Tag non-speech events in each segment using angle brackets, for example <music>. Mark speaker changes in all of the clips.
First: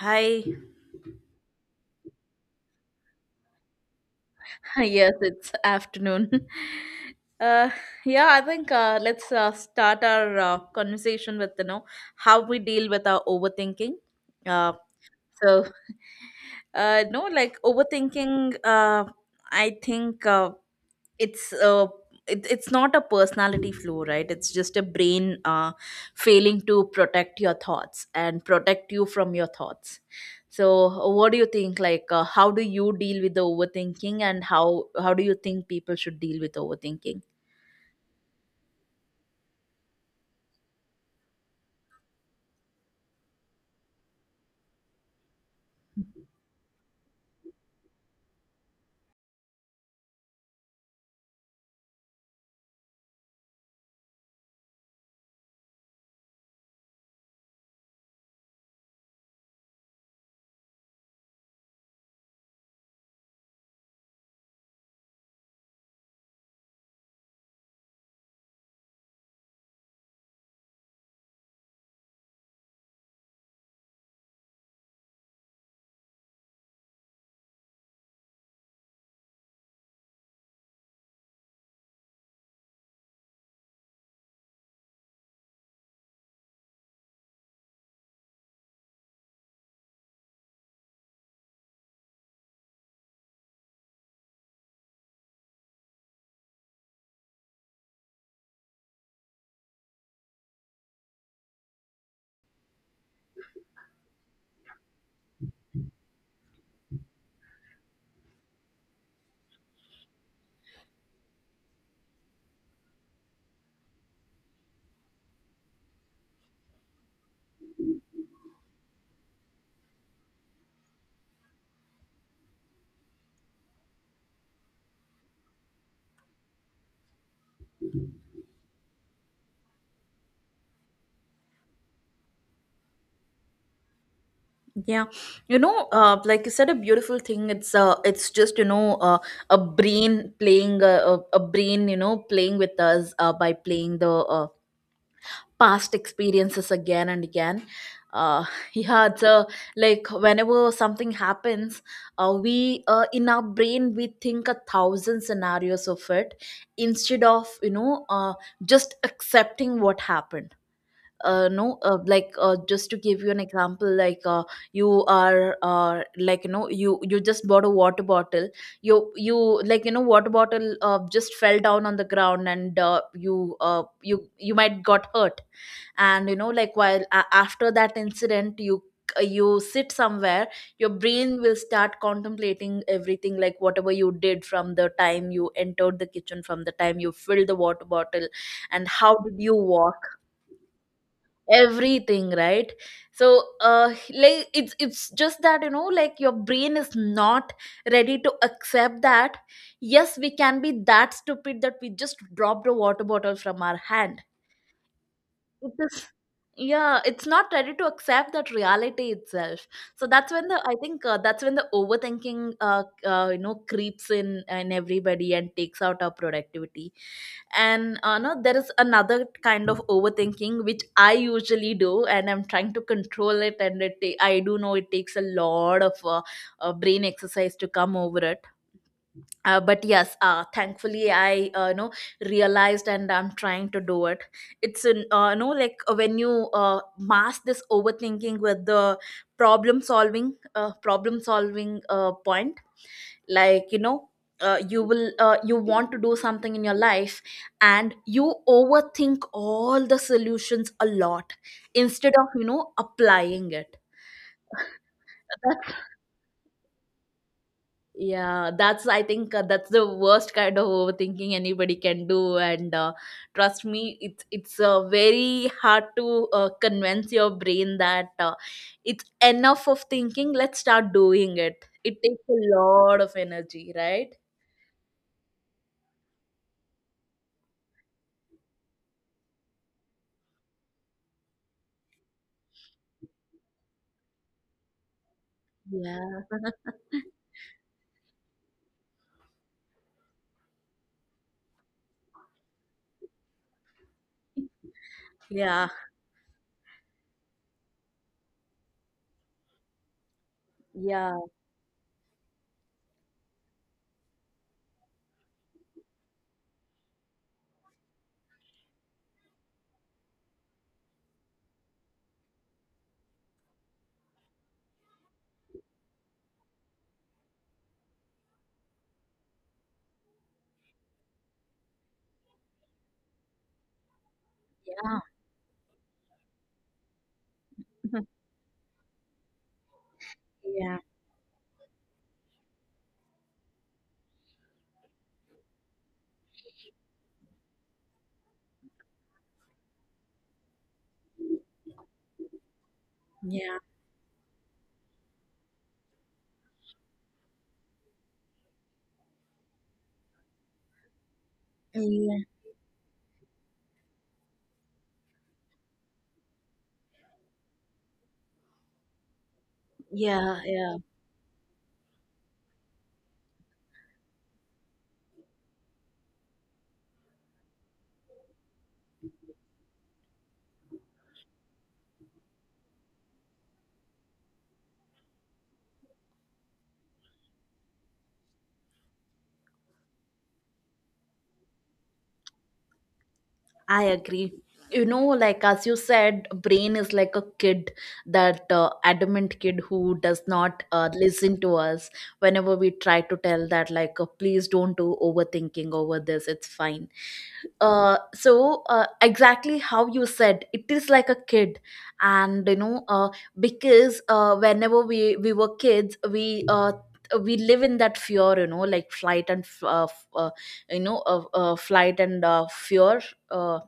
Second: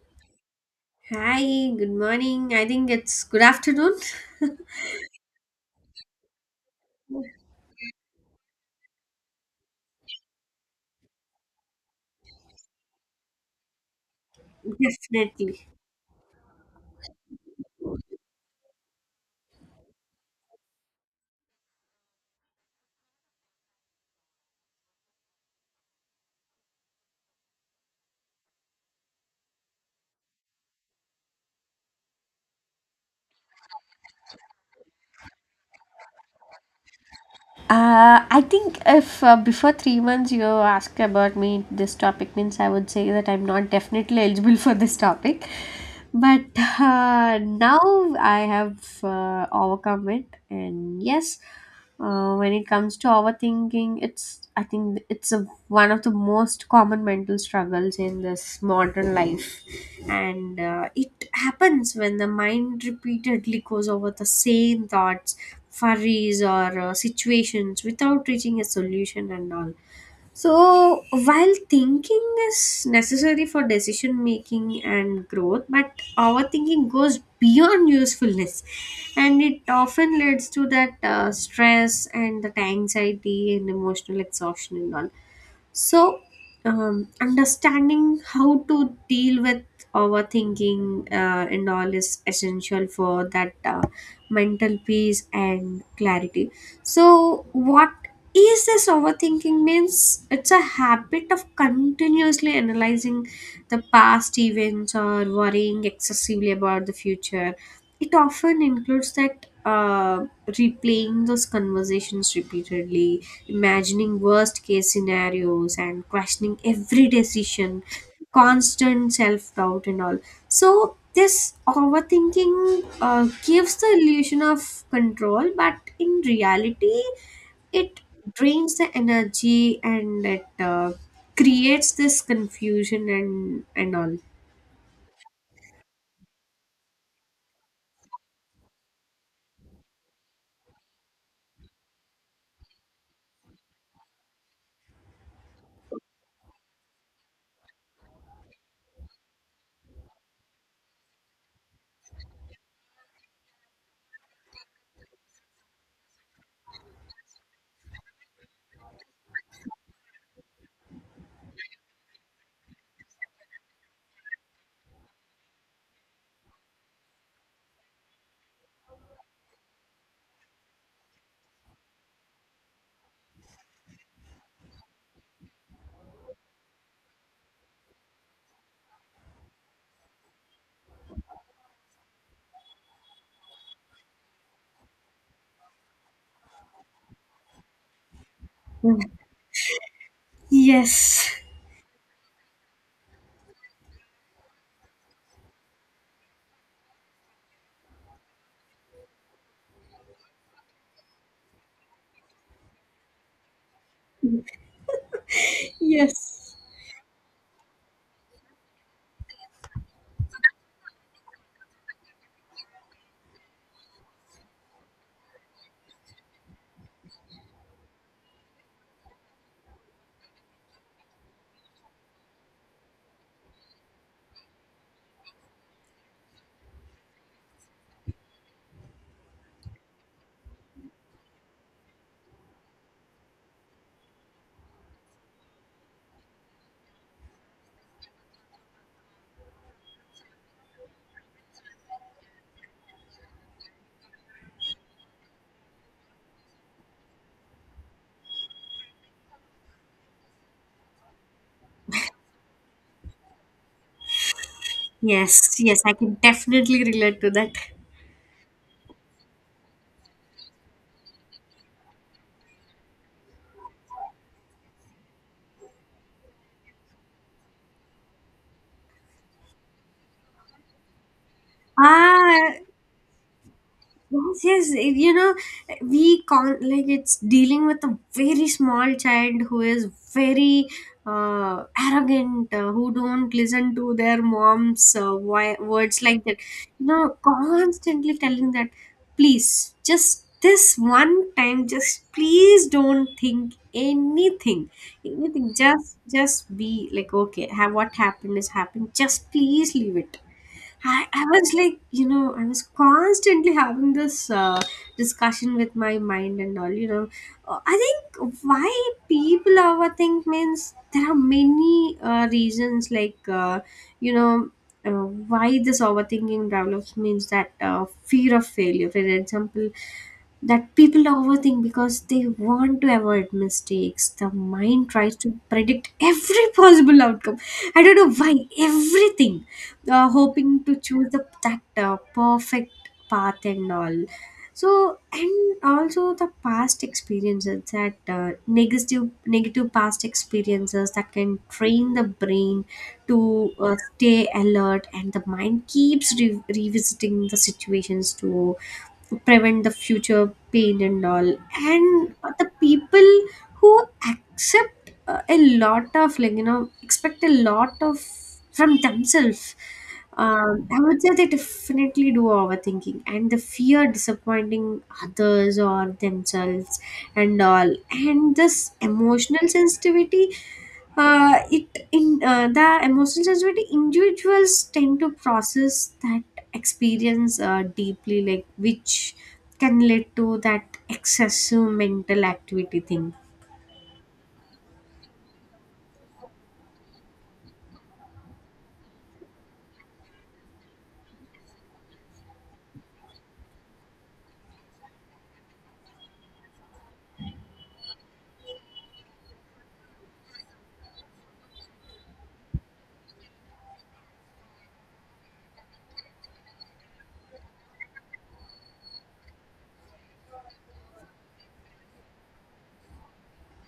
Speaker 1: Hi. <laughs>
Speaker 2: Hi, good morning. I think it's good afternoon.
Speaker 1: Yes, it's afternoon. <laughs> Uh, yeah, I think let's start our conversation with how we deal with our overthinking. Uh,
Speaker 2: <laughs> Definitely.
Speaker 1: so no, like overthinking. I think. It's it, it's not a personality flaw, right? It's just a brain failing to protect your thoughts and protect you from your thoughts. So what do you think, like how do you deal with the overthinking, and how do you think people should deal with overthinking?
Speaker 2: I think if before 3 months you ask about me this topic means I would say that I'm not definitely eligible <laughs> for this topic. But now I have overcome it, and yes, when it comes to overthinking, it's I think it's a, one of the most common mental struggles in this modern life, and it happens when the mind repeatedly goes over the same thoughts, worries or situations without reaching a solution and all. So, while thinking is necessary for decision making and growth, but overthinking goes beyond usefulness, and it often leads to that stress and that anxiety and emotional exhaustion and all. So, understanding how to deal with overthinking and all is essential for that mental peace and clarity. So, what is this overthinking means it's a habit of continuously analyzing the past events or worrying excessively about the future. It often includes that replaying those conversations repeatedly, imagining worst case scenarios and questioning every decision, constant self-doubt and all. So this overthinking gives the illusion of control but in reality it drains the energy and it creates this confusion and all.
Speaker 1: Yeah, like you said, a beautiful thing. It's it's just a brain playing a brain, playing with us by playing the uh, past experiences again and again. uh, <laughs> yeah, like whenever something happens, we in our brain we think a thousand scenarios of it instead of just accepting what happened. No like Just to give you an example, you are like you just bought a water bottle. You like water bottle just fell down on the ground, and you you you might got hurt. And like while a after that incident, you you sit somewhere, your brain will start contemplating everything, like whatever you did from the time you entered the kitchen, from the time you filled the water bottle, and
Speaker 2: Mm.
Speaker 1: how did you walk,
Speaker 2: Yes,
Speaker 1: everything, right? So like it's just that like your brain is not ready to accept that yes, we can be that stupid that we just dropped a water bottle from our hand. It is.
Speaker 2: yes
Speaker 1: Yeah, it's not ready to accept that reality itself. So that's when the I think that's when the overthinking creeps in everybody and takes out our productivity. And uh, no there is another kind of overthinking which I usually do, and I'm trying to control it, and I do know it takes a lot of brain exercise to come over it. But yes, thankfully I realized, and I'm trying to do it. It's an like when you mask this overthinking with the problem solving, problem solving point, like you will you want to do something in your life, and you overthink all the solutions a lot instead of applying it.
Speaker 2: yes,
Speaker 1: <laughs>
Speaker 2: I can definitely relate to that.
Speaker 1: Yeah, that's I think that's the worst kind of overthinking anybody can do, and trust me, it's very hard to convince your brain that it's enough of thinking. Let's start doing it. It takes
Speaker 2: Ah.
Speaker 1: a lot of energy, right?
Speaker 2: Yes, yes, you know, we can't, like it's dealing with a very small child who is very arrogant, who don't listen to their mom's words
Speaker 1: Yeah,
Speaker 2: like that. You know, constantly telling that, please, just this one time, just please don't think anything, anything.
Speaker 1: yeah,
Speaker 2: Just be like, okay, have what happened is happened. Just please leave it. I,
Speaker 1: yeah,
Speaker 2: I was like, you know, I was constantly having this discussion with my mind and all, you know. I think why people overthink means there are many reasons, like, you know, why this overthinking develops means that fear of failure. For example, that people overthink because they want to avoid mistakes. The mind
Speaker 1: yeah,
Speaker 2: tries to predict every <laughs> possible outcome. I don't know
Speaker 1: <laughs>
Speaker 2: why everything, hoping to
Speaker 1: yeah,
Speaker 2: choose the that perfect path and all. So and also the past experiences that negative past experiences that can train the brain to
Speaker 1: yeah,
Speaker 2: stay alert and the mind keeps revisiting the situations to prevent the future pain and all, and
Speaker 1: yeah,
Speaker 2: the people who accept a lot of, like, you know, expect a lot of from themselves,
Speaker 1: yeah, yeah.
Speaker 2: I would say they definitely do overthinking, and the fear disappointing others or themselves and all. And this emotional sensitivity, it in the emotional sensitivity individuals tend to process that experience deeply, like which can lead to that excessive mental activity thing.
Speaker 1: I agree. You know, like as you said, brain is like a kid, that adamant kid who does not listen to us whenever we try to tell that, like, please don't do overthinking over this, it's fine. So, exactly how you said, it is like a kid. And, you know, because whenever we were kids, we live in that fear, you know, like flight and f- f- you know, flight and fear. Uh,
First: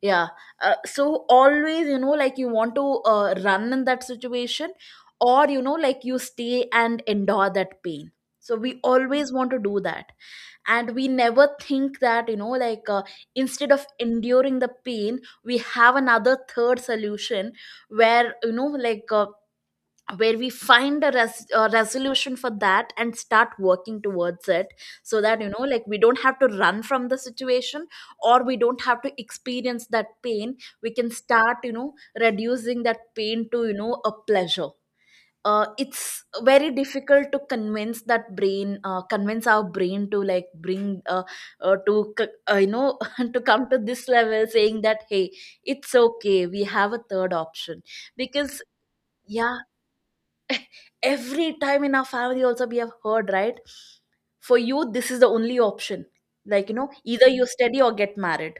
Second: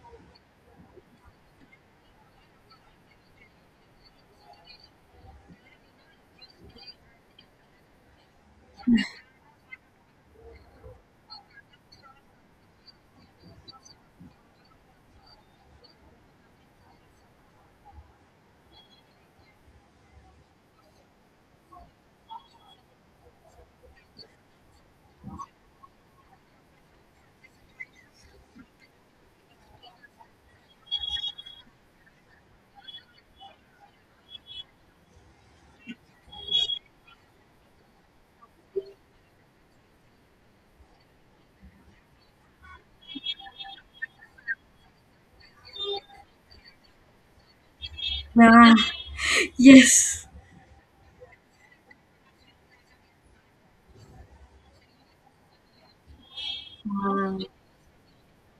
Speaker 1: yeah. So always, you know, like you want to run in that situation, or you know, like you stay and endure that pain. So we always want to do that, and we never think that you know, like instead of enduring the pain, we have another third solution where you know, like where we find a resolution for that and start working towards it, so that you know like we don't have to run from the situation, or we don't have to experience that pain. We can start you know reducing that pain to you know a pleasure. It's very difficult to convince that brain, convince our brain to like you know <laughs> to come to this level saying that, hey, it's okay, we have a third option. Because
Speaker 2: Ah,
Speaker 1: yeah,
Speaker 2: yes.
Speaker 1: every time in our family also we have heard, right? For you this is the only option, like you know, either
Speaker 2: Ah.
Speaker 1: you study or get married.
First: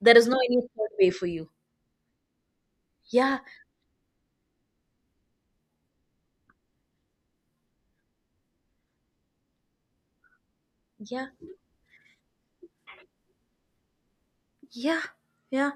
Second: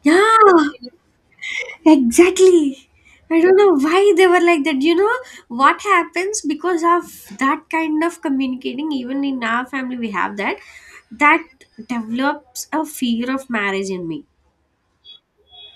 Speaker 1: There
Speaker 2: Yeah,
Speaker 1: is no any third way for you.
Speaker 2: exactly. I
Speaker 1: Yeah,
Speaker 2: don't know why they were like that, you know. What happens because of that kind of communicating, even in our family we have that,
Speaker 1: yeah.
Speaker 2: that develops a fear of marriage in me.
Speaker 1: Yeah, yeah.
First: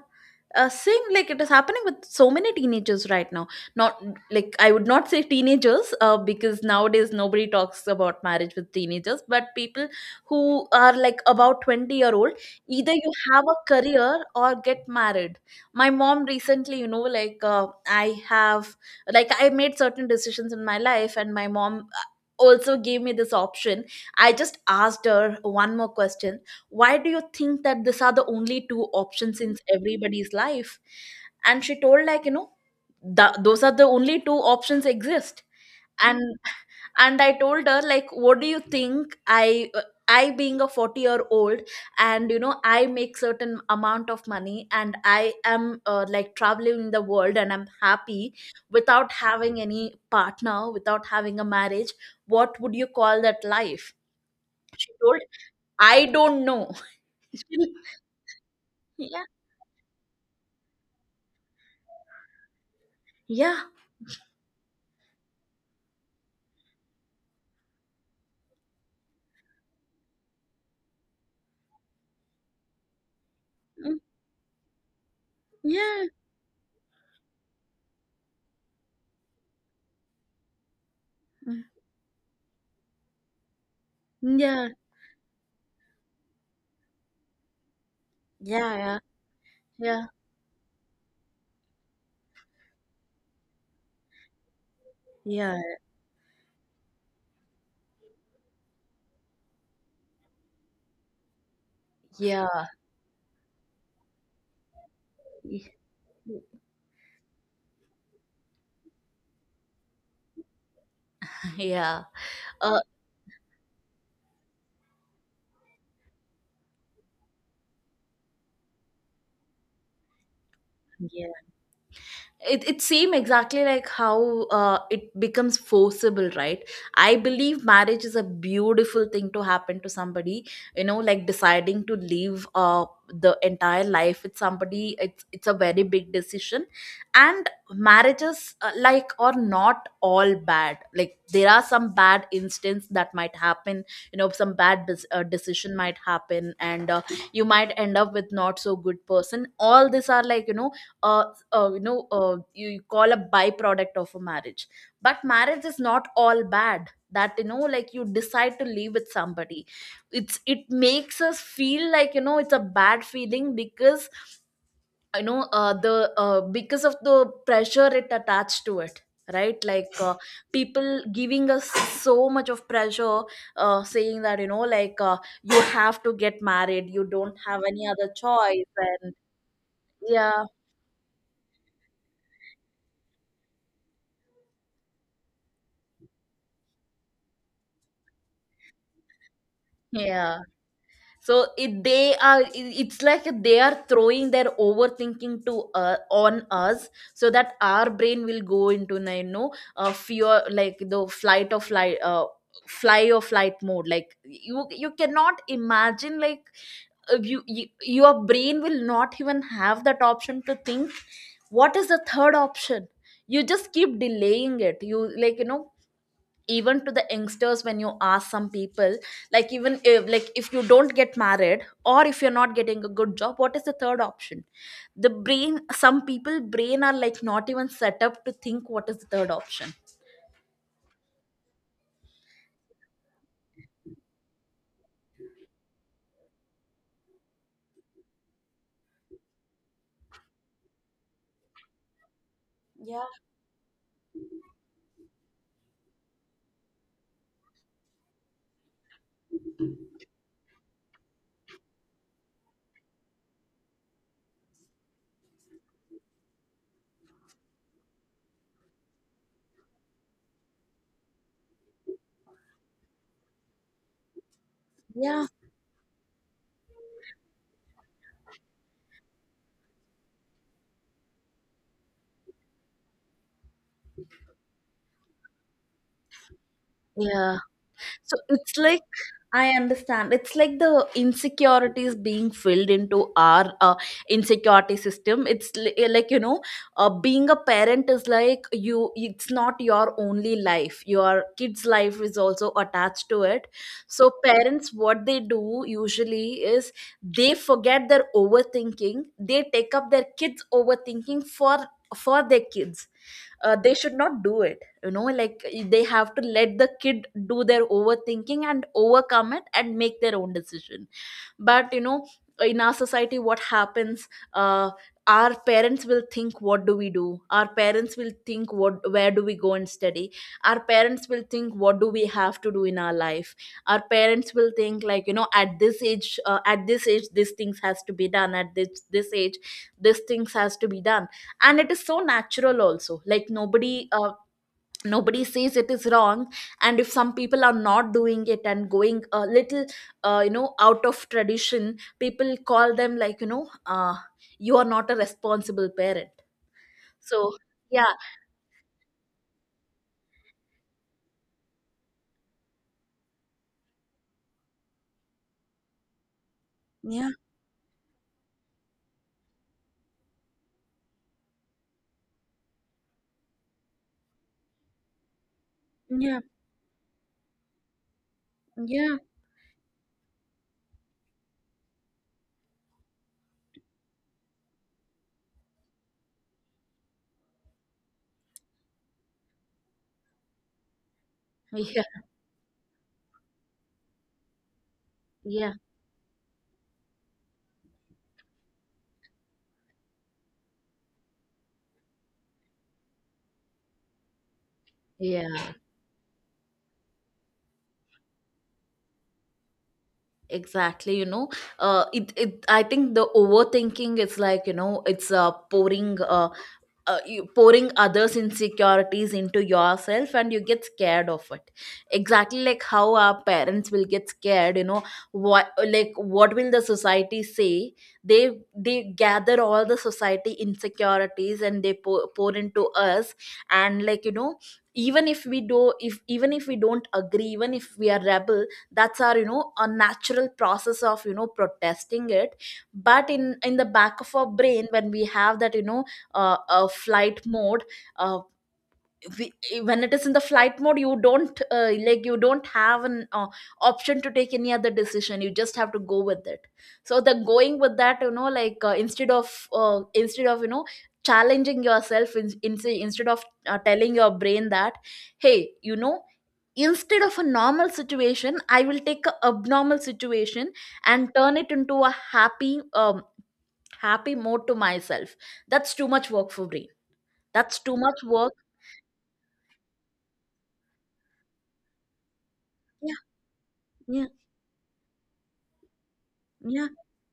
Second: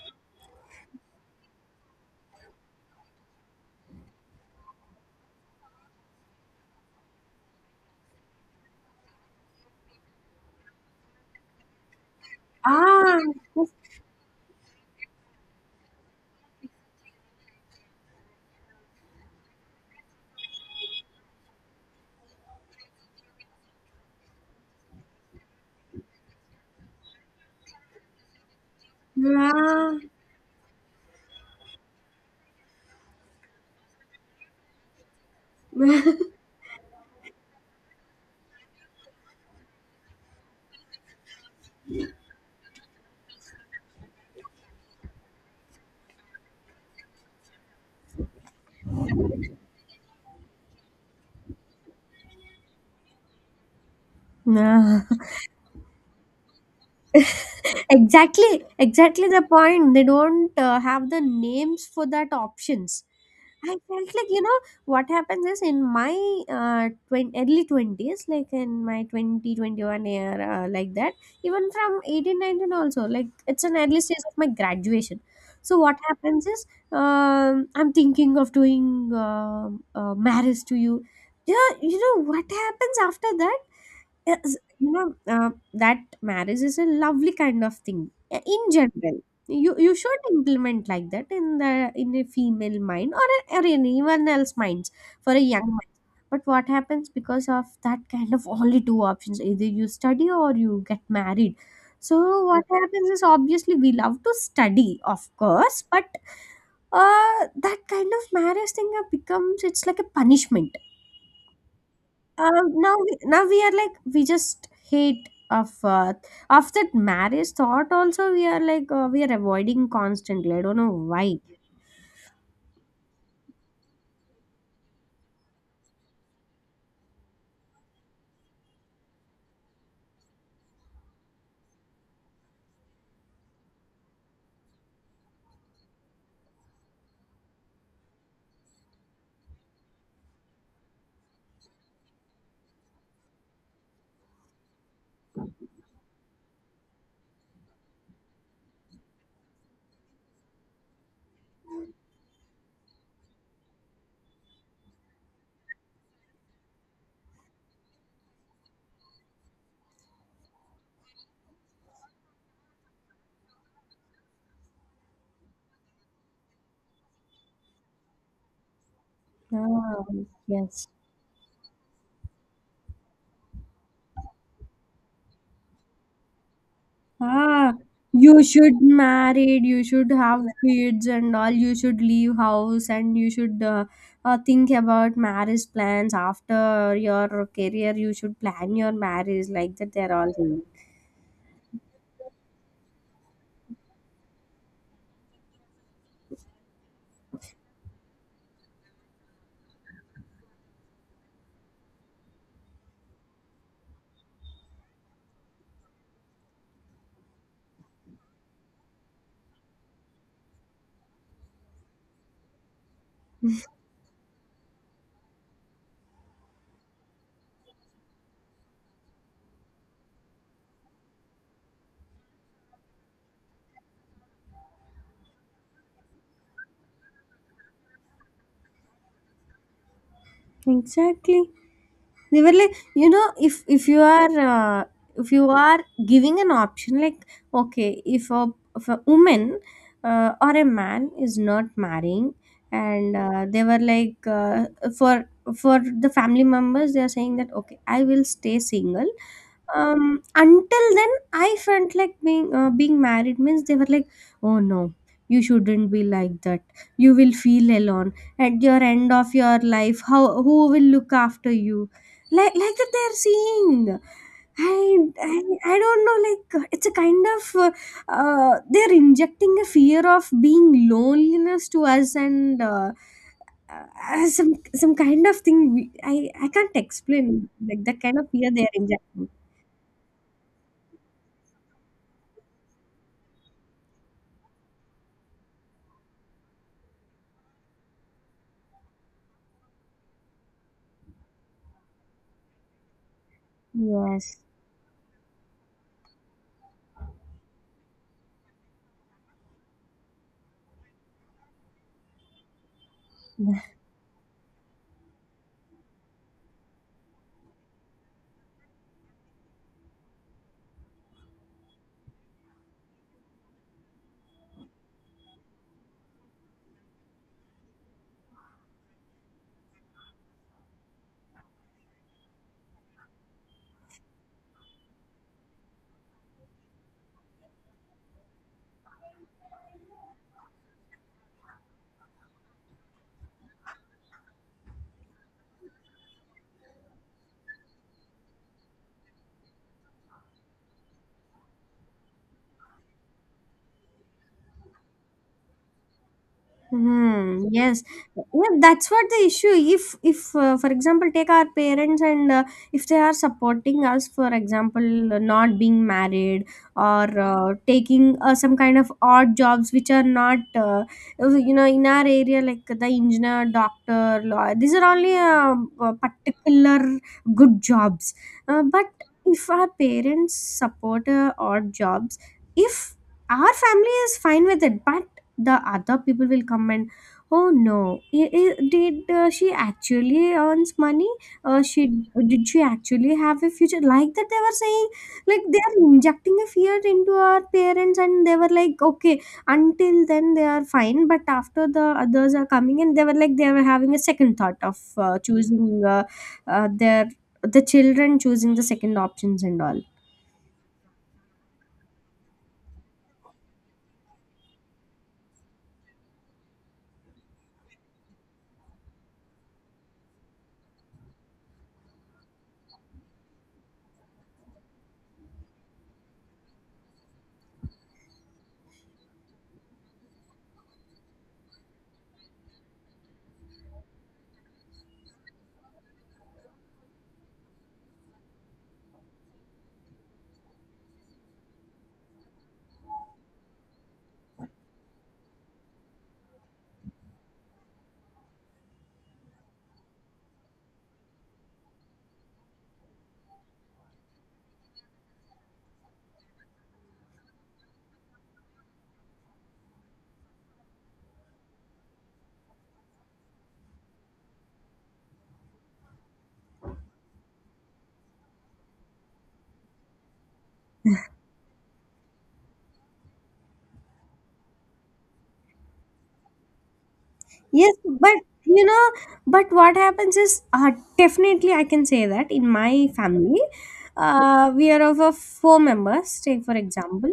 Speaker 1: Same like it is happening with so many teenagers right now. Not like I would not say teenagers, because nowadays nobody talks about marriage with teenagers. But people who are like about 20-year-old old, either you
Speaker 2: Ah,
Speaker 1: have a career or get married. My mom recently, you know, like I have, like I made certain decisions in my life, and my mom also gave me this option. I just asked her one more question, why do you think that these are the only two options in
Speaker 2: yeah.
Speaker 1: everybody's life? And she told, like you know, those are the only two options exist. and
Speaker 2: <laughs>
Speaker 1: and I told her, like, what do you think? I being a 40-year old, and you know I make certain amount of money, and I am like traveling in the world, and I'm happy without having any partner, without having a marriage, what would you call that life? She
Speaker 2: Nah.
Speaker 1: told, I don't know.
Speaker 2: <laughs>
Speaker 1: <laughs>
Speaker 2: Exactly,
Speaker 1: Yeah.
Speaker 2: exactly the point. They don't have the names for that options.
Speaker 1: Yeah.
Speaker 2: I felt like, you know, what happens is in my early twenties, like in my 2021 year, like that. Even from 18 19, also, like it's an
Speaker 1: Mm,
Speaker 2: early stage of my graduation. So what
Speaker 1: yeah.
Speaker 2: happens is, I'm thinking of doing marriage to you.
Speaker 1: Mm,
Speaker 2: Yeah, you know what happens after that. Yes,
Speaker 1: yeah.
Speaker 2: you know, that marriage is a lovely kind of thing in
Speaker 1: Yeah.
Speaker 2: general. You
Speaker 1: Yeah.
Speaker 2: should implement like that in the in a female mind or in anyone else minds for a
Speaker 1: Yeah.
Speaker 2: young mind. But what happens because of that kind of only two options, either you study or you get married. So what
Speaker 1: Yeah.
Speaker 2: happens is obviously we love to study, of
Speaker 1: Yeah. <laughs>
Speaker 2: course, but uh, that kind of marriage thing becomes it's like a punishment.
Speaker 1: Yeah. Uh,
Speaker 2: Now, now we are like we just hate of that marriage thought. Also, we are like, we are avoiding constantly. I don't know why.
Speaker 1: yeah. It seems exactly like how it becomes forceable, right? I believe marriage is a beautiful thing to happen to somebody. You know, like deciding to live the entire life with somebody, it's a very big decision. And marriages like are not all bad, like there are some bad instance that might happen, you know, some bad decision might happen, and you might end up with not so good person. All these are like you know uh, you, you call a byproduct of a marriage. But marriage is not all bad, that you know like you decide to live with somebody. It's it makes us feel like you know it's a bad feeling because you know the because of the pressure it attached to it, right? Like
Speaker 2: Ah, yes.
Speaker 1: people giving us so much of pressure, saying that you know like you have to get married, you don't have
Speaker 2: Ah,
Speaker 1: any other
Speaker 2: you
Speaker 1: choice.
Speaker 2: should
Speaker 1: And
Speaker 2: married. You should have
Speaker 1: yeah,
Speaker 2: kids and all. You should leave house and you should think about marriage plans after your career. You should plan your marriage like that. They're all
Speaker 1: yeah,
Speaker 2: saying.
Speaker 1: so it, they are it's like they are throwing their overthinking to on us, so that our brain will go into you know fear, like the flight or flight fly or flight mode. Like you cannot imagine like you, you your brain will not even have that option to think what is the third option. You just keep delaying it, you like you know, even to the youngsters when you ask some people, like even if like if you don't get married, or if you're not getting a good job, what is the third option? The brain, some people brain are like not even set up to think what is the third option.
Speaker 2: Exactly. They were like, you know, if you are if you are giving an option like, okay, if a woman or a man is not marrying,
Speaker 1: Yeah.
Speaker 2: And they were like, for for the family members, they are saying that, okay, I will stay single, until then I felt like being being married means they were like, oh no, you shouldn't be like that. You will feel alone at your end of your life. How, who will look after you, like that they are seeing. I,
Speaker 1: Yeah,
Speaker 2: I I don't know, like it's a kind of they're injecting a fear of being loneliness to us, and some kind of thing we, I can't explain,
Speaker 1: yeah.
Speaker 2: like that
Speaker 1: So
Speaker 2: kind of fear
Speaker 1: it's
Speaker 2: they're
Speaker 1: like,
Speaker 2: injecting.
Speaker 1: I understand. It's like the insecurities being filled into our insecurity system. It's li- like you know, being a parent is like you. It's not your only life. Your kid's life is also attached to it. So
Speaker 2: Yes.
Speaker 1: parents, what they do usually is they forget their overthinking. They take up their kids' overthinking for their kids. They should not do it, you know like they have to let the kid do their overthinking and overcome it and make their own decision. But you know, in our society what happens, uh our parents will think what do we do, our parents will think what where do we go and study, our parents will think what do we have to do in our life, our parents will think like you know at this age these things has to be done, at this this age these things has to be done. And it is so natural also, like nobody nobody says it is wrong. And if some people are not doing it and going a little you know out of tradition, people call them like you know you are not a responsible parent. So
Speaker 2: Hmm. Yes.
Speaker 1: yeah.
Speaker 2: Yeah. That's what the issue. If, for example, take our parents and if they are supporting us, for example, not being married
Speaker 1: Yeah.
Speaker 2: or taking some kind of odd jobs which are not, you know, in our area, like the engineer, doctor, lawyer. These are only
Speaker 1: Yeah,
Speaker 2: particular good jobs. But
Speaker 1: yeah,
Speaker 2: if our parents support odd jobs, if our family is fine with it, but the other people will come and, oh no, did she actually earns money,
Speaker 1: <laughs>
Speaker 2: she
Speaker 1: yeah,
Speaker 2: did she actually have a future, like that they were saying. Like
Speaker 1: yeah,
Speaker 2: they are injecting a fear into our parents and they were like, okay, until then they are fine, but after the others are coming and they were like they were having a second thought of
Speaker 1: yeah,
Speaker 2: choosing their the children choosing the second options and all.
Speaker 1: exactly. You know, it, it I think the overthinking is like, you know, it's pouring you pouring others' insecurities into yourself and you get scared of it. Exactly like how our parents will get scared, you know, what, like what will the society say. They gather all the society insecurities and they pour into us. And like, you know, even if we do, if even if we don't agree, even if we are rebel, that's our, you know, a natural process of, you know, protesting it. But in the back of our brain, when we have that, you know, flight mode, uh, we, when it is in the flight mode, you don't like, you don't have an option to take any other decision, you just have to go with it. So the going with that, you know, like instead of, you know, challenging yourself, instead of telling your brain that, hey, you know, instead of a normal situation, I will take a abnormal situation and turn it into a happy happy mode to myself. That's too much work for me. That's
Speaker 2: Yes,
Speaker 1: too much
Speaker 2: but
Speaker 1: work.
Speaker 2: you know, but what happens is, definitely I can say that in my
Speaker 1: Yeah,
Speaker 2: family,
Speaker 1: yeah,
Speaker 2: we are of a four members. Take for
Speaker 1: yeah,
Speaker 2: example,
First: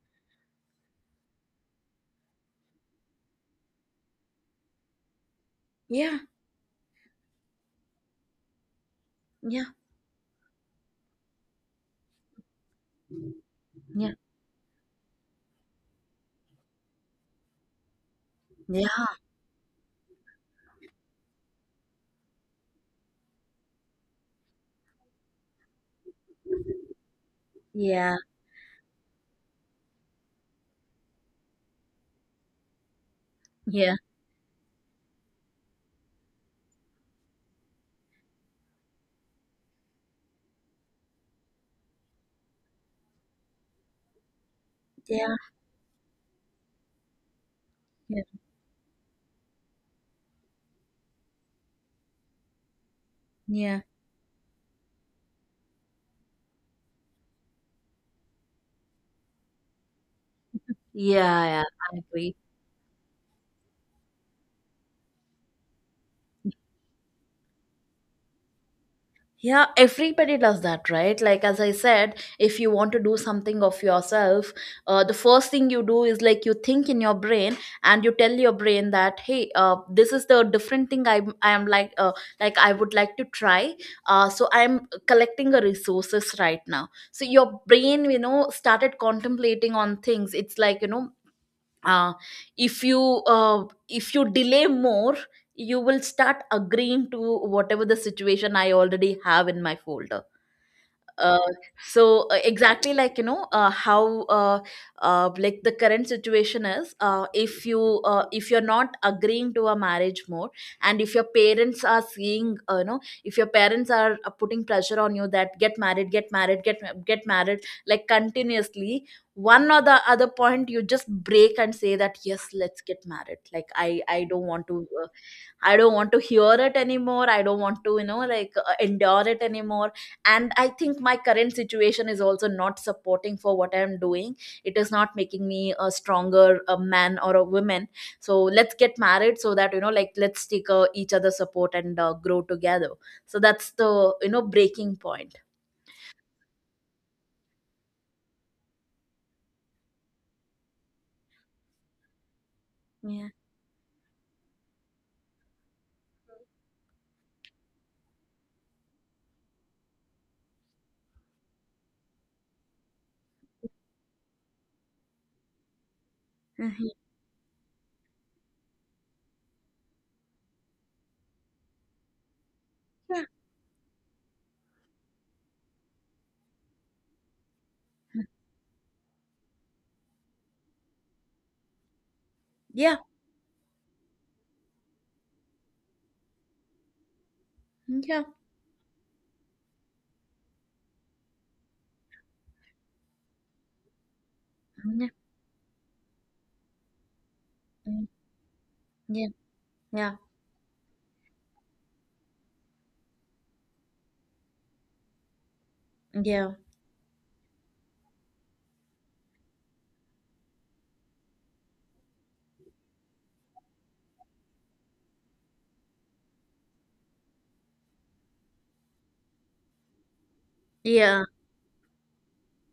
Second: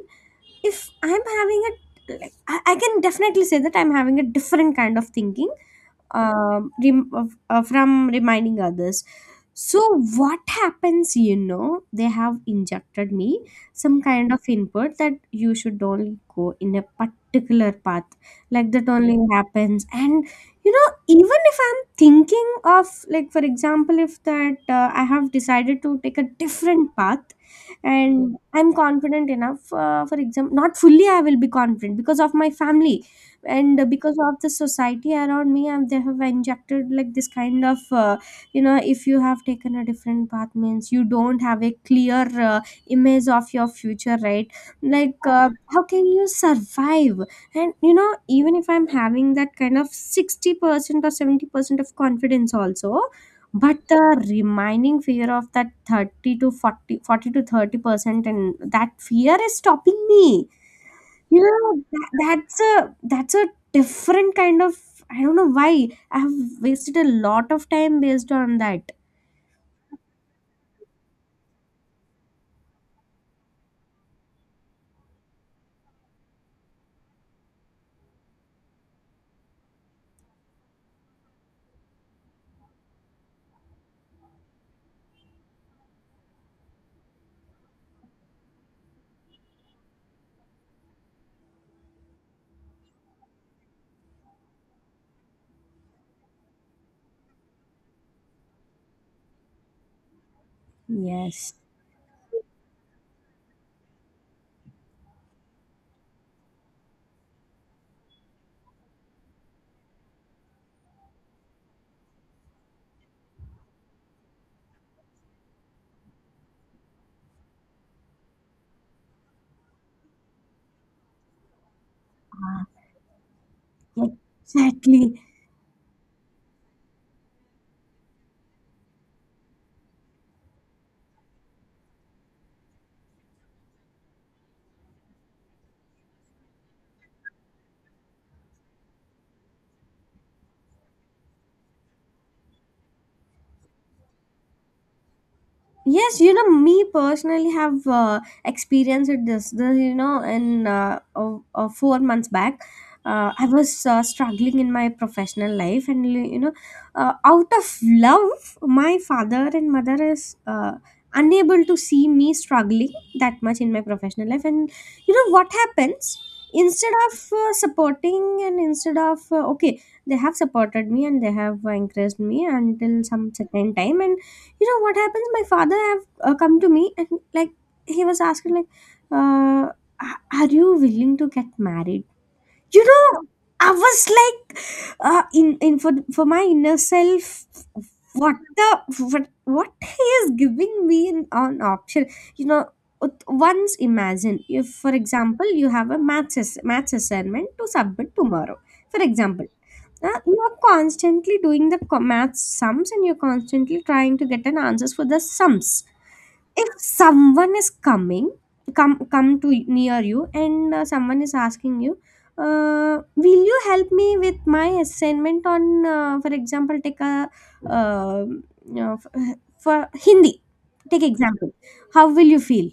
Speaker 2: if I'm having a like, I can definitely say that I'm having a different kind of thinking, from reminding others.
Speaker 1: yeah,
Speaker 2: So what happens, you know, they have injected me some
Speaker 1: yeah,
Speaker 2: kind of input that you should only go in a particular path, like that
Speaker 1: yeah,
Speaker 2: only happens. And you know, even if I'm thinking of, like, for example, if that I have decided to take a different path
Speaker 1: yeah,
Speaker 2: and I'm confident enough, for example, not fully, I will be confident because of my family and
Speaker 1: yeah, yeah,
Speaker 2: because of the society around me, and they have injected like this kind of you know, if you have taken a different path means you don't have a clear image of your future, right? Like
Speaker 1: yeah,
Speaker 2: how can you survive? And you know,
Speaker 1: yeah,
Speaker 2: even if I'm having that kind of 60% or 70% of confidence also,
Speaker 1: yeah,
Speaker 2: but the remaining fear of that 30 to 40, 40 to 30%, and that fear is stopping me. You
Speaker 1: yeah.
Speaker 2: know,
Speaker 1: I
Speaker 2: that,
Speaker 1: agree.
Speaker 2: that's a different kind of. I don't know why I have wasted a lot of time based on that.
Speaker 1: Yeah, everybody does that, right? Like, as I said, if you want to do something of yourself, the first thing you do is like you think in your brain and you tell your brain that, hey, this is the different thing I am like I would like to try. So I'm collecting the resources right now. So your brain, you know, started contemplating on things. It's like, you know, uh, if you uh, if you delay more, you will start agreeing to whatever the situation I already have in my folder. uh,
Speaker 2: Yes.
Speaker 1: exactly like, you know, how like the current situation is, if you, if you're not agreeing to a marriage more, and if your parents are seeing, you know, if your parents are putting pressure on you that get married, get married, get married, like continuously, one or the other point you just break and say that yes,
Speaker 2: Ah.
Speaker 1: let's get married. Like I don't want to,
Speaker 2: Exactly.
Speaker 1: I don't want to hear it anymore. I don't want to, you know, like, endure it anymore. And I think my current situation is also not supporting for what I'm doing. It is not making me a stronger a man or a woman. So let's get married so that, you know, like let's take each other support and grow together. So that's the, you know, breaking point.
Speaker 2: Yes, you know, me personally have experienced this, you know, in 4 months back.
Speaker 1: Yeah.
Speaker 2: I was struggling in my professional life, and you know, out of love, my father and mother is unable to see me struggling that much in my professional life. And you know what happens?
Speaker 1: Mhm.
Speaker 2: Instead of supporting, and instead of okay, they have supported me and they have encouraged me until
Speaker 1: Yeah.
Speaker 2: some certain time, and you know what happens, my father have come to me and, like, he was asking like, uh, "A- are you willing to get married?" You
Speaker 1: Yeah.
Speaker 2: know, I was like, in for my inner self,
Speaker 1: Yeah.
Speaker 2: what the what, what he is giving me an option, you know. Once imagine if for
Speaker 1: Yeah.
Speaker 2: example you have a maths maths assignment to submit tomorrow, for
Speaker 1: Yeah.
Speaker 2: example,
Speaker 1: Yeah.
Speaker 2: you are constantly doing the math sums and you're constantly trying to get an answers for the sums.
Speaker 1: Yeah.
Speaker 2: If someone is coming, come to near you and someone is asking you, will you help me with my assignment on, for example, take a, uh, you know, for Hindi, take
Speaker 1: Yeah.
Speaker 2: example. How will you feel?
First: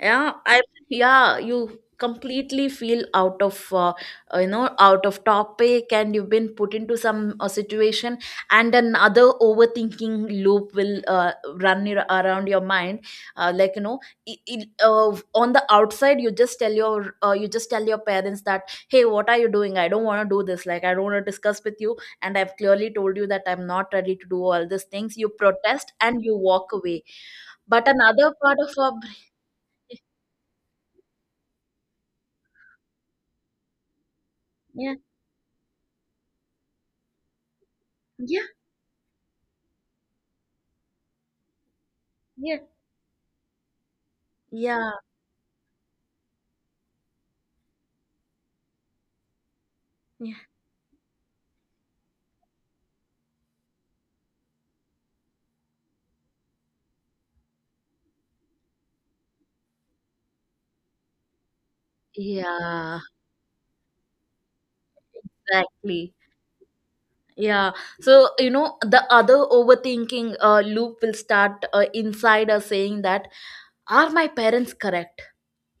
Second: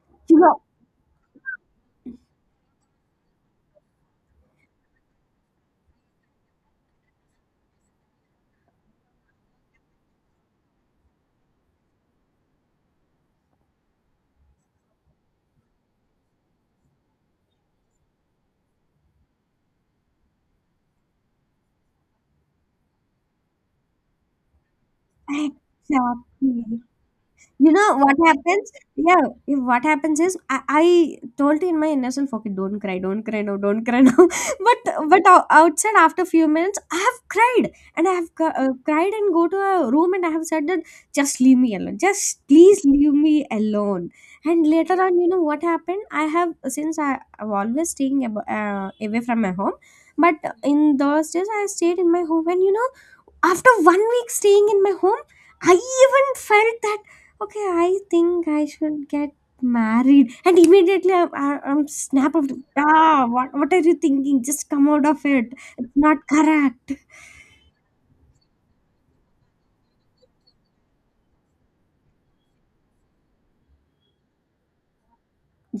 Speaker 1: yeah
Speaker 2: You know,
Speaker 1: i yeah, you completely feel out of, you know, out of topic, and you've been put into some situation, and another overthinking loop will around your mind. Like, you know, on the outside you just tell your, you just tell your parents that hey, what are you doing, I don't want to do this, like I don't want to discuss with you, and I've clearly told you that I'm not ready to do all these things. You protest and you walk
Speaker 2: exactly.
Speaker 1: away.
Speaker 2: You
Speaker 1: But
Speaker 2: know what
Speaker 1: another part
Speaker 2: happens?
Speaker 1: of our
Speaker 2: Yeah, if what
Speaker 1: brain.
Speaker 2: happens is I told in my innocent, okay, don't cry now, don't cry now. <laughs> But outside after few minutes, I have cried and I have
Speaker 1: Yeah,
Speaker 2: cr- uh, cried and go to a room and I have said that just leave me alone, just
Speaker 1: yeah.
Speaker 2: please leave me alone. And
Speaker 1: Yeah.
Speaker 2: later on, you know what happened? I have since I am always staying away from my home, but
Speaker 1: Yeah.
Speaker 2: in those days I stayed in my home and you know after 1 week staying in my home I even felt that okay I think I should get married. And immediately I am snap of the-
Speaker 1: Yeah,
Speaker 2: ah what, what are you thinking, just come out of it, it's
Speaker 1: exactly.
Speaker 2: not correct.
Speaker 1: Yeah. So, you know, the other overthinking loop will start inside us saying that, are my parents correct?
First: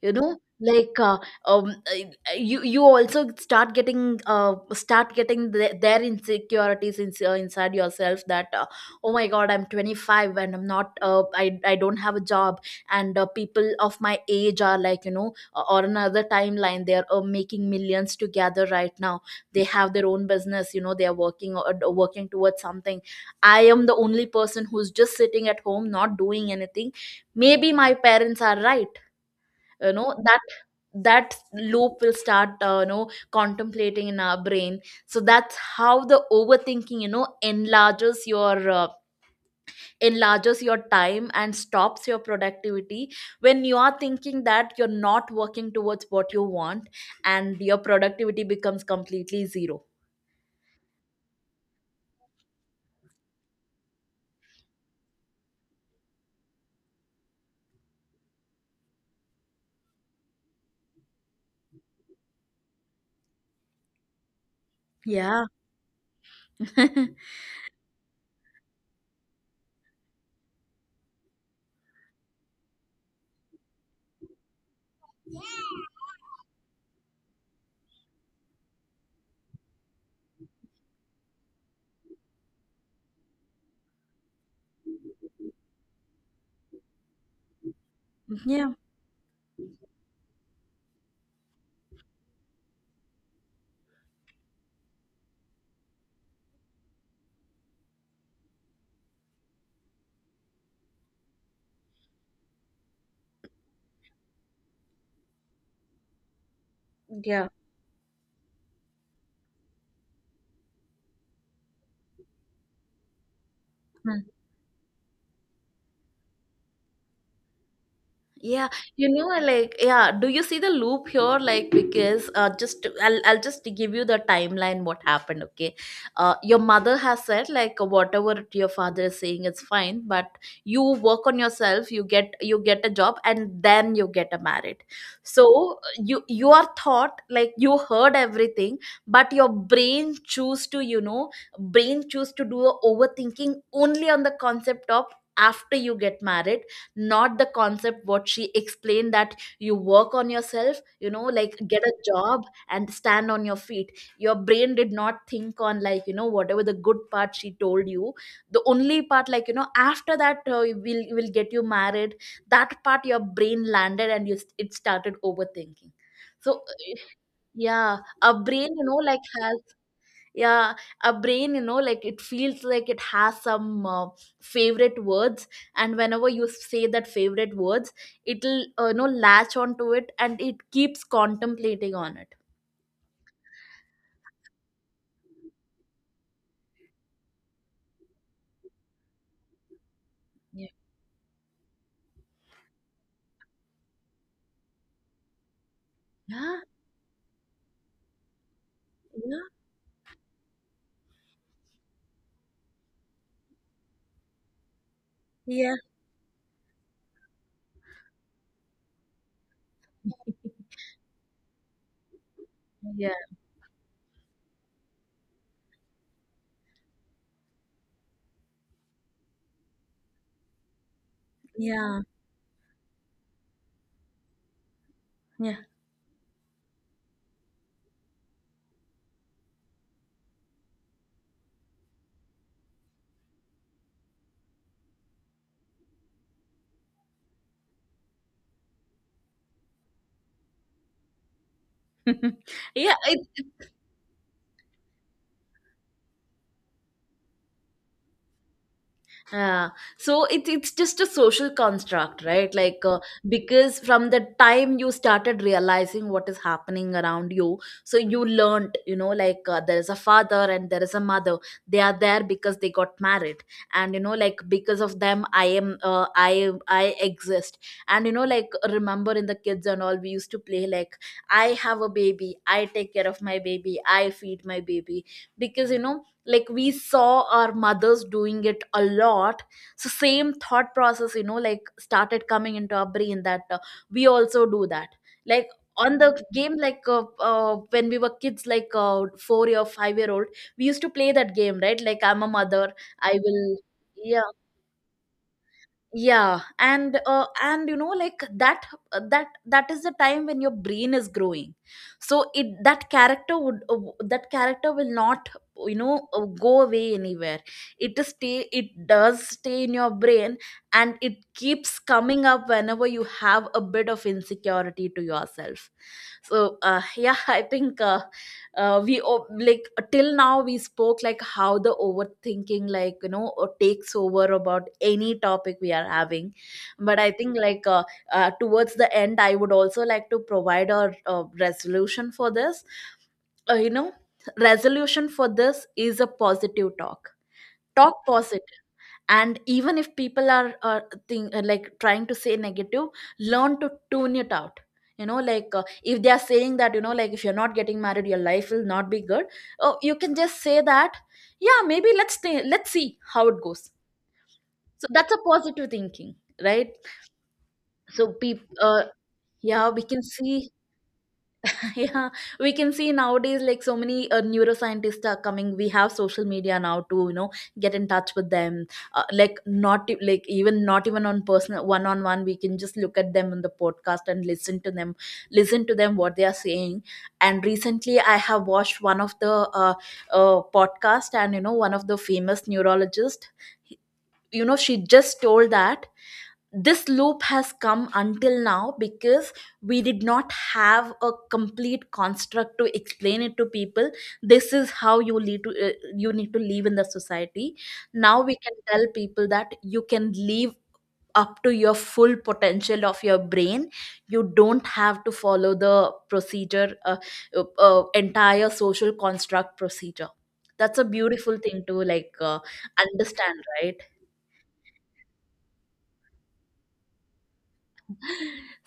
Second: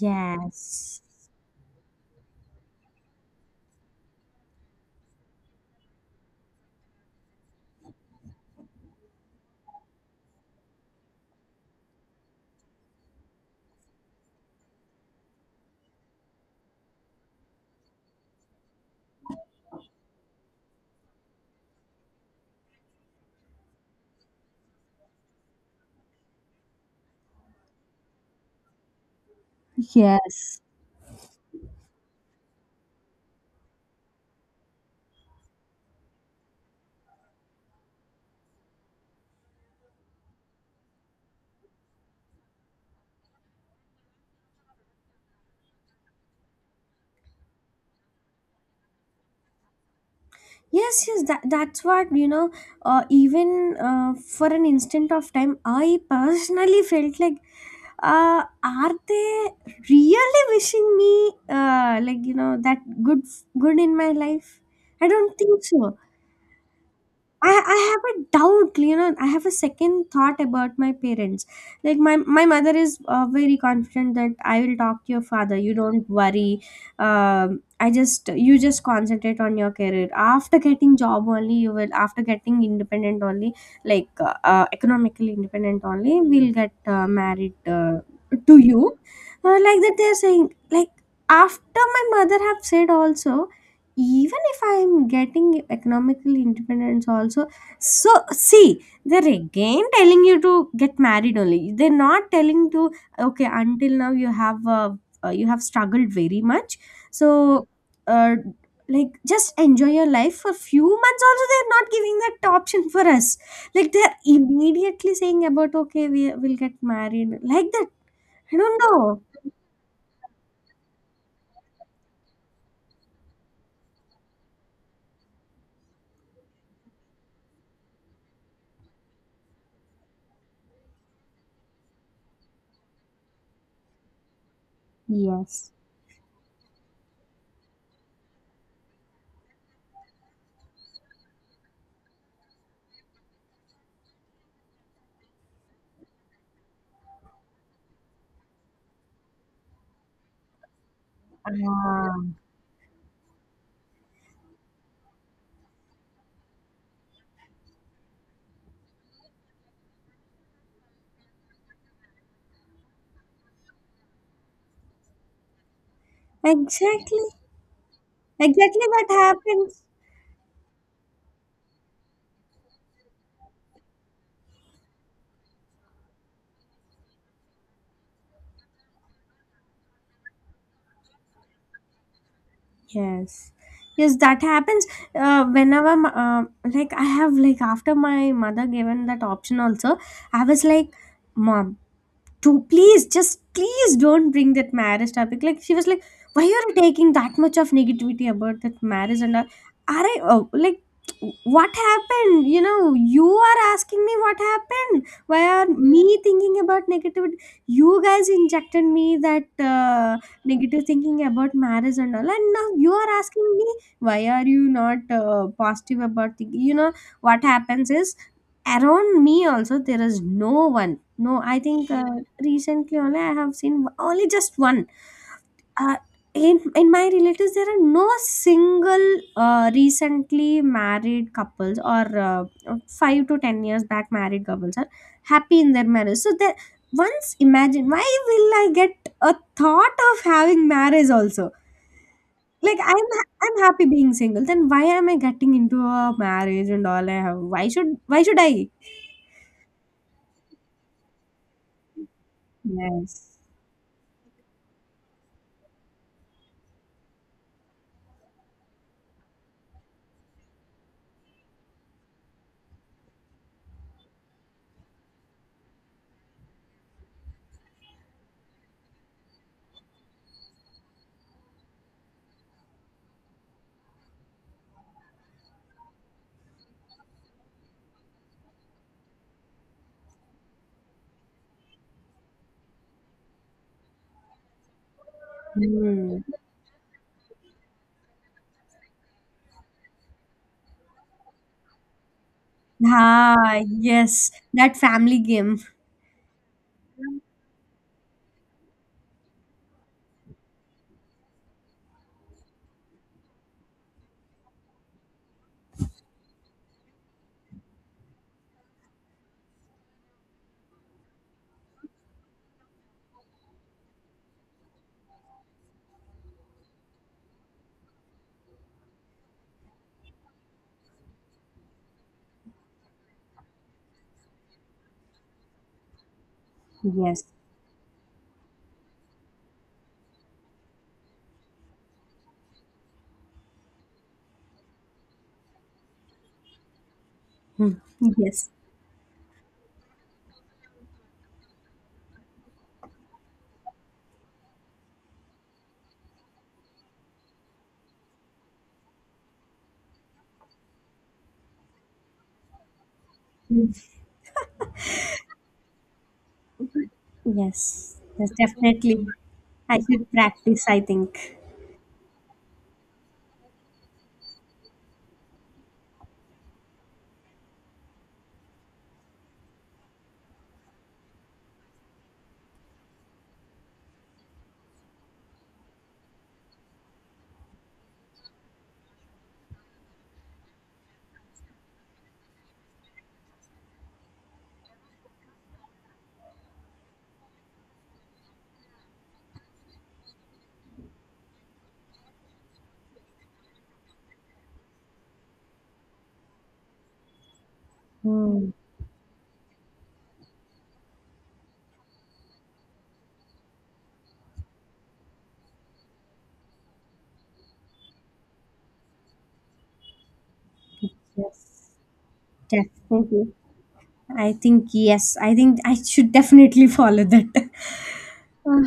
Speaker 1: You know, like, um I- you, you also start getting their insecurities in, inside yourself that, oh my god, I'm 25 and I'm not, I don't have a job, and, people of my age are, like, you know, or another timeline, they're making millions together right now. They have their own business, you know, they're working, or working towards something. I am the only person who's just sitting at home not doing anything. Maybe my parents are right. You know, that,
Speaker 2: yes
Speaker 1: that loop will start, you know, contemplating in our brain. So that's how the overthinking, you know, enlarges your, enlarges your time and stops your productivity. When you are thinking that you're not working towards what you want, and your productivity becomes completely zero.
Speaker 2: yes yes that's what, you know, even for an instant of time, I personally <laughs> felt like, are they really wishing me, like, you know, that good good in my life? I don't
Speaker 1: Yeah.
Speaker 2: think so. I have a doubt, you know. I have a second thought about my parents. Like, my mother is very confident that, "I will talk to your father. You don't worry. I just you just concentrate on your career. After getting job only, you will. After getting independent only, like economically independent only, we'll get married
Speaker 1: <laughs>
Speaker 2: to
Speaker 1: Yeah,
Speaker 2: you." Like that, they are saying. Like after my mother have said also, even if I'm getting economical independence also. So see, they're again telling you to get married only, they're not telling to okay until now you have struggled very much,
Speaker 1: yeah.
Speaker 2: so uh, like just enjoy your life for few months also, they're not giving that option for us. Like they're immediately saying about okay we will get married like that. I
Speaker 1: Yeah,
Speaker 2: don't
Speaker 1: you
Speaker 2: know.
Speaker 1: know, like, yeah, do you see the loop here? Like, because, just I'll just give you the timeline what happened, okay? Your mother has said, like, whatever your father is saying is fine, but you work on yourself, you get a job, and then you get a married.
Speaker 2: Yes.
Speaker 1: So you are thought like you heard everything, but your brain choose to, you know, brain choose to do a overthinking only on the concept of after you get married, not the concept what she explained, that you work on yourself, you know, like get a
Speaker 2: Ah.
Speaker 1: job and stand on your feet. Your brain did not think on, like, you know, whatever the good part she told you. The only part, like, you know, after that, we'll will get you married, that part your brain landed and you, it started overthinking. So
Speaker 2: Exactly.
Speaker 1: yeah, our brain, you
Speaker 2: Exactly
Speaker 1: know,
Speaker 2: what
Speaker 1: like has.
Speaker 2: happens.
Speaker 1: Yeah. A brain, you know, like it feels like it has some, favorite words, and whenever you say that favorite words, it'll, you know, latch onto it, and it keeps contemplating on it.
Speaker 2: Yes, yes, that happens. Whenever, like, I have, like after my mother given that option also, I was
Speaker 1: Yeah.
Speaker 2: like, "Mom, to please just please don't bring that marriage topic." Like she was like, "Why are
Speaker 1: Yeah.
Speaker 2: you taking that much of negativity about that marriage and all?" Are I oh, like what happened? You know, you are asking me what happened, why are
Speaker 1: Yeah.
Speaker 2: me thinking about negativity? You guys injected me that negative thinking about marriage and all and now you are
Speaker 1: Yeah.
Speaker 2: asking me why are you not positive about thinking, you know. What happens is around me also there is no one. No, I think
Speaker 1: Yeah.
Speaker 2: recently only I have seen only just one.
Speaker 1: Yeah.
Speaker 2: Uh, in my relatives, there are no single recently married couples or 5 to 10 years back married couples are happy in their marriage. So that once imagine why will I get a thought of having marriage also?
Speaker 1: <laughs>
Speaker 2: Like
Speaker 1: yeah, it,
Speaker 2: I'm happy being single. Then why am I getting into a marriage and all I have? Why should I?
Speaker 1: Yeah. So it's just a social construct, right? Like,
Speaker 2: Yes.
Speaker 1: because from the time you started realizing what is happening around you, so you learned, you know, like, there is a father and there is a mother. They are there because they got married, and you know, like because of them, I exist. And you know, like remember in the kids and all, we used to play like, I have a baby, I take care of my baby, I feed my baby, because, you know, like we saw our mothers doing it a lot. So same thought process, you know, like started coming into our brain that, we also do that. Like on the
Speaker 2: Hmm.
Speaker 1: game, like, when we were kids, like, 4 year 5-year old, we used to play that game, right? Like, I'm a mother, I will.
Speaker 2: Ah, yes,
Speaker 1: Yeah.
Speaker 2: that family game.
Speaker 1: Yeah. And, and you know, like that, that is the time when your brain is growing, so it, that character would, that character will not, you know, go away anywhere. It does stay in your brain, and it keeps coming up whenever you have a bit of insecurity to yourself. So, <laughs> yeah, I think, like till now we spoke like how the overthinking, like, you know, takes over about any topic we are having. But I
Speaker 2: Yes.
Speaker 1: think, like, towards the end I would also like to provide a resolution for this, you know, resolution for this is a positive talk.
Speaker 2: Hmm.
Speaker 1: Talk
Speaker 2: Yes,
Speaker 1: positive. And even if people are, like trying to say negative, learn to tune it out. You know, like, if they are saying that, you know, like if you're not getting married your life will not be good, oh, you can just say that, yeah, maybe let's see how it goes. So that's a positive thinking, right?
Speaker 2: yes.
Speaker 1: So
Speaker 2: Yes,
Speaker 1: people,
Speaker 2: definitely. Definitely.
Speaker 1: yeah,
Speaker 2: I
Speaker 1: we can
Speaker 2: should
Speaker 1: see.
Speaker 2: practice, I think.
Speaker 1: Yeah, we can see nowadays like so many neuroscientists are coming. We have social media now to, you know, get in touch with them. Like not e- like even not even on personal one on one, we can just look at them in the podcast and listen to them what they are saying. And recently, I have watched one of the, podcast, and you know one of the famous neurologist. You know, she just told that this loop has come until now because we did not have a complete construct to explain it to people. This is how you lead to, you need to live in the society. Now we can
Speaker 2: Hmm,
Speaker 1: tell people that you can live up to your full potential of your brain. You don't have to follow the procedure, entire social construct procedure. That's a beautiful thing to like,
Speaker 2: definitely.
Speaker 1: understand, right?
Speaker 2: I think, yes, I think I should definitely follow that. <laughs>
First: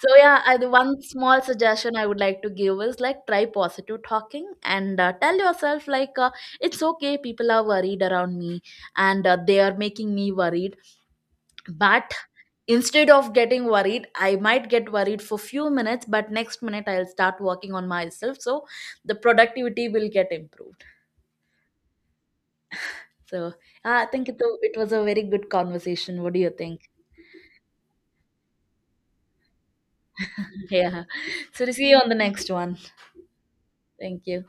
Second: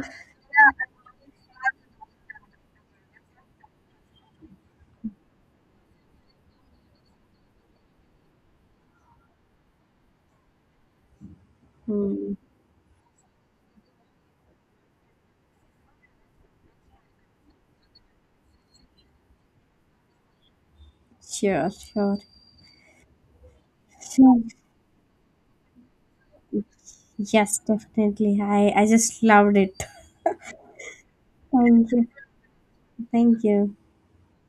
Speaker 1: So yeah, the one small suggestion I would like to give is, like try positive talking, and tell yourself like, it's okay, people are worried around me, and they are making me worried, but
Speaker 2: Hmm.
Speaker 1: instead of getting worried, I might get worried for few minutes, but next minute I'll start working on myself, so the productivity will get improved.
Speaker 2: Sure, sure.
Speaker 1: So I think
Speaker 2: Sure.
Speaker 1: it was a very good conversation. What do you think?
Speaker 2: Yes, definitely. I just loved it.
Speaker 1: <laughs> Yeah. So see
Speaker 2: Thank
Speaker 1: you
Speaker 2: you.
Speaker 1: on the next one.
Speaker 2: Thank you.
Speaker 1: Thank you.